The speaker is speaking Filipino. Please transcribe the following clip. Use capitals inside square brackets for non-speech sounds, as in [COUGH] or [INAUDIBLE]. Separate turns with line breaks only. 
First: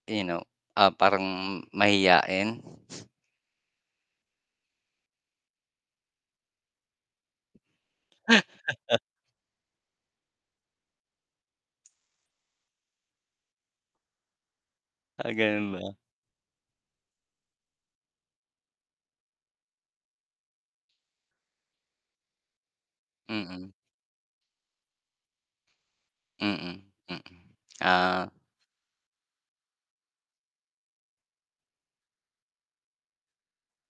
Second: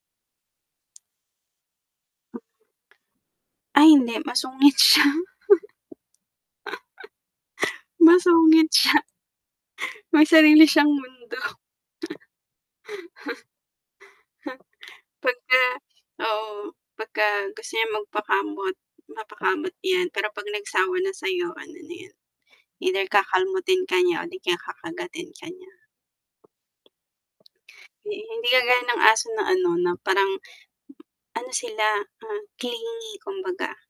You know? Ah, parang mahiyain?
Ay hindi, masungit siya. [CHUCKLES] [LAUGHS] Masungit siya.
[CHUCKLES]
May sarili siyang mundo. [LAUGHS]
Ah,
Pagka
ganun ba?
oo, pagka gusto niyang magpakamot, napakamot 'yan. Pero 'pag nagsawa na sa'yo ano na yun, either
Mm.
kakalmutin ka niya o di kaya kakagatin ka niya.
Mm. Mm.
Hi
Ah.
hindi kagaya ng aso na ano, na parang ano sila, ah, clingy, kumbaga.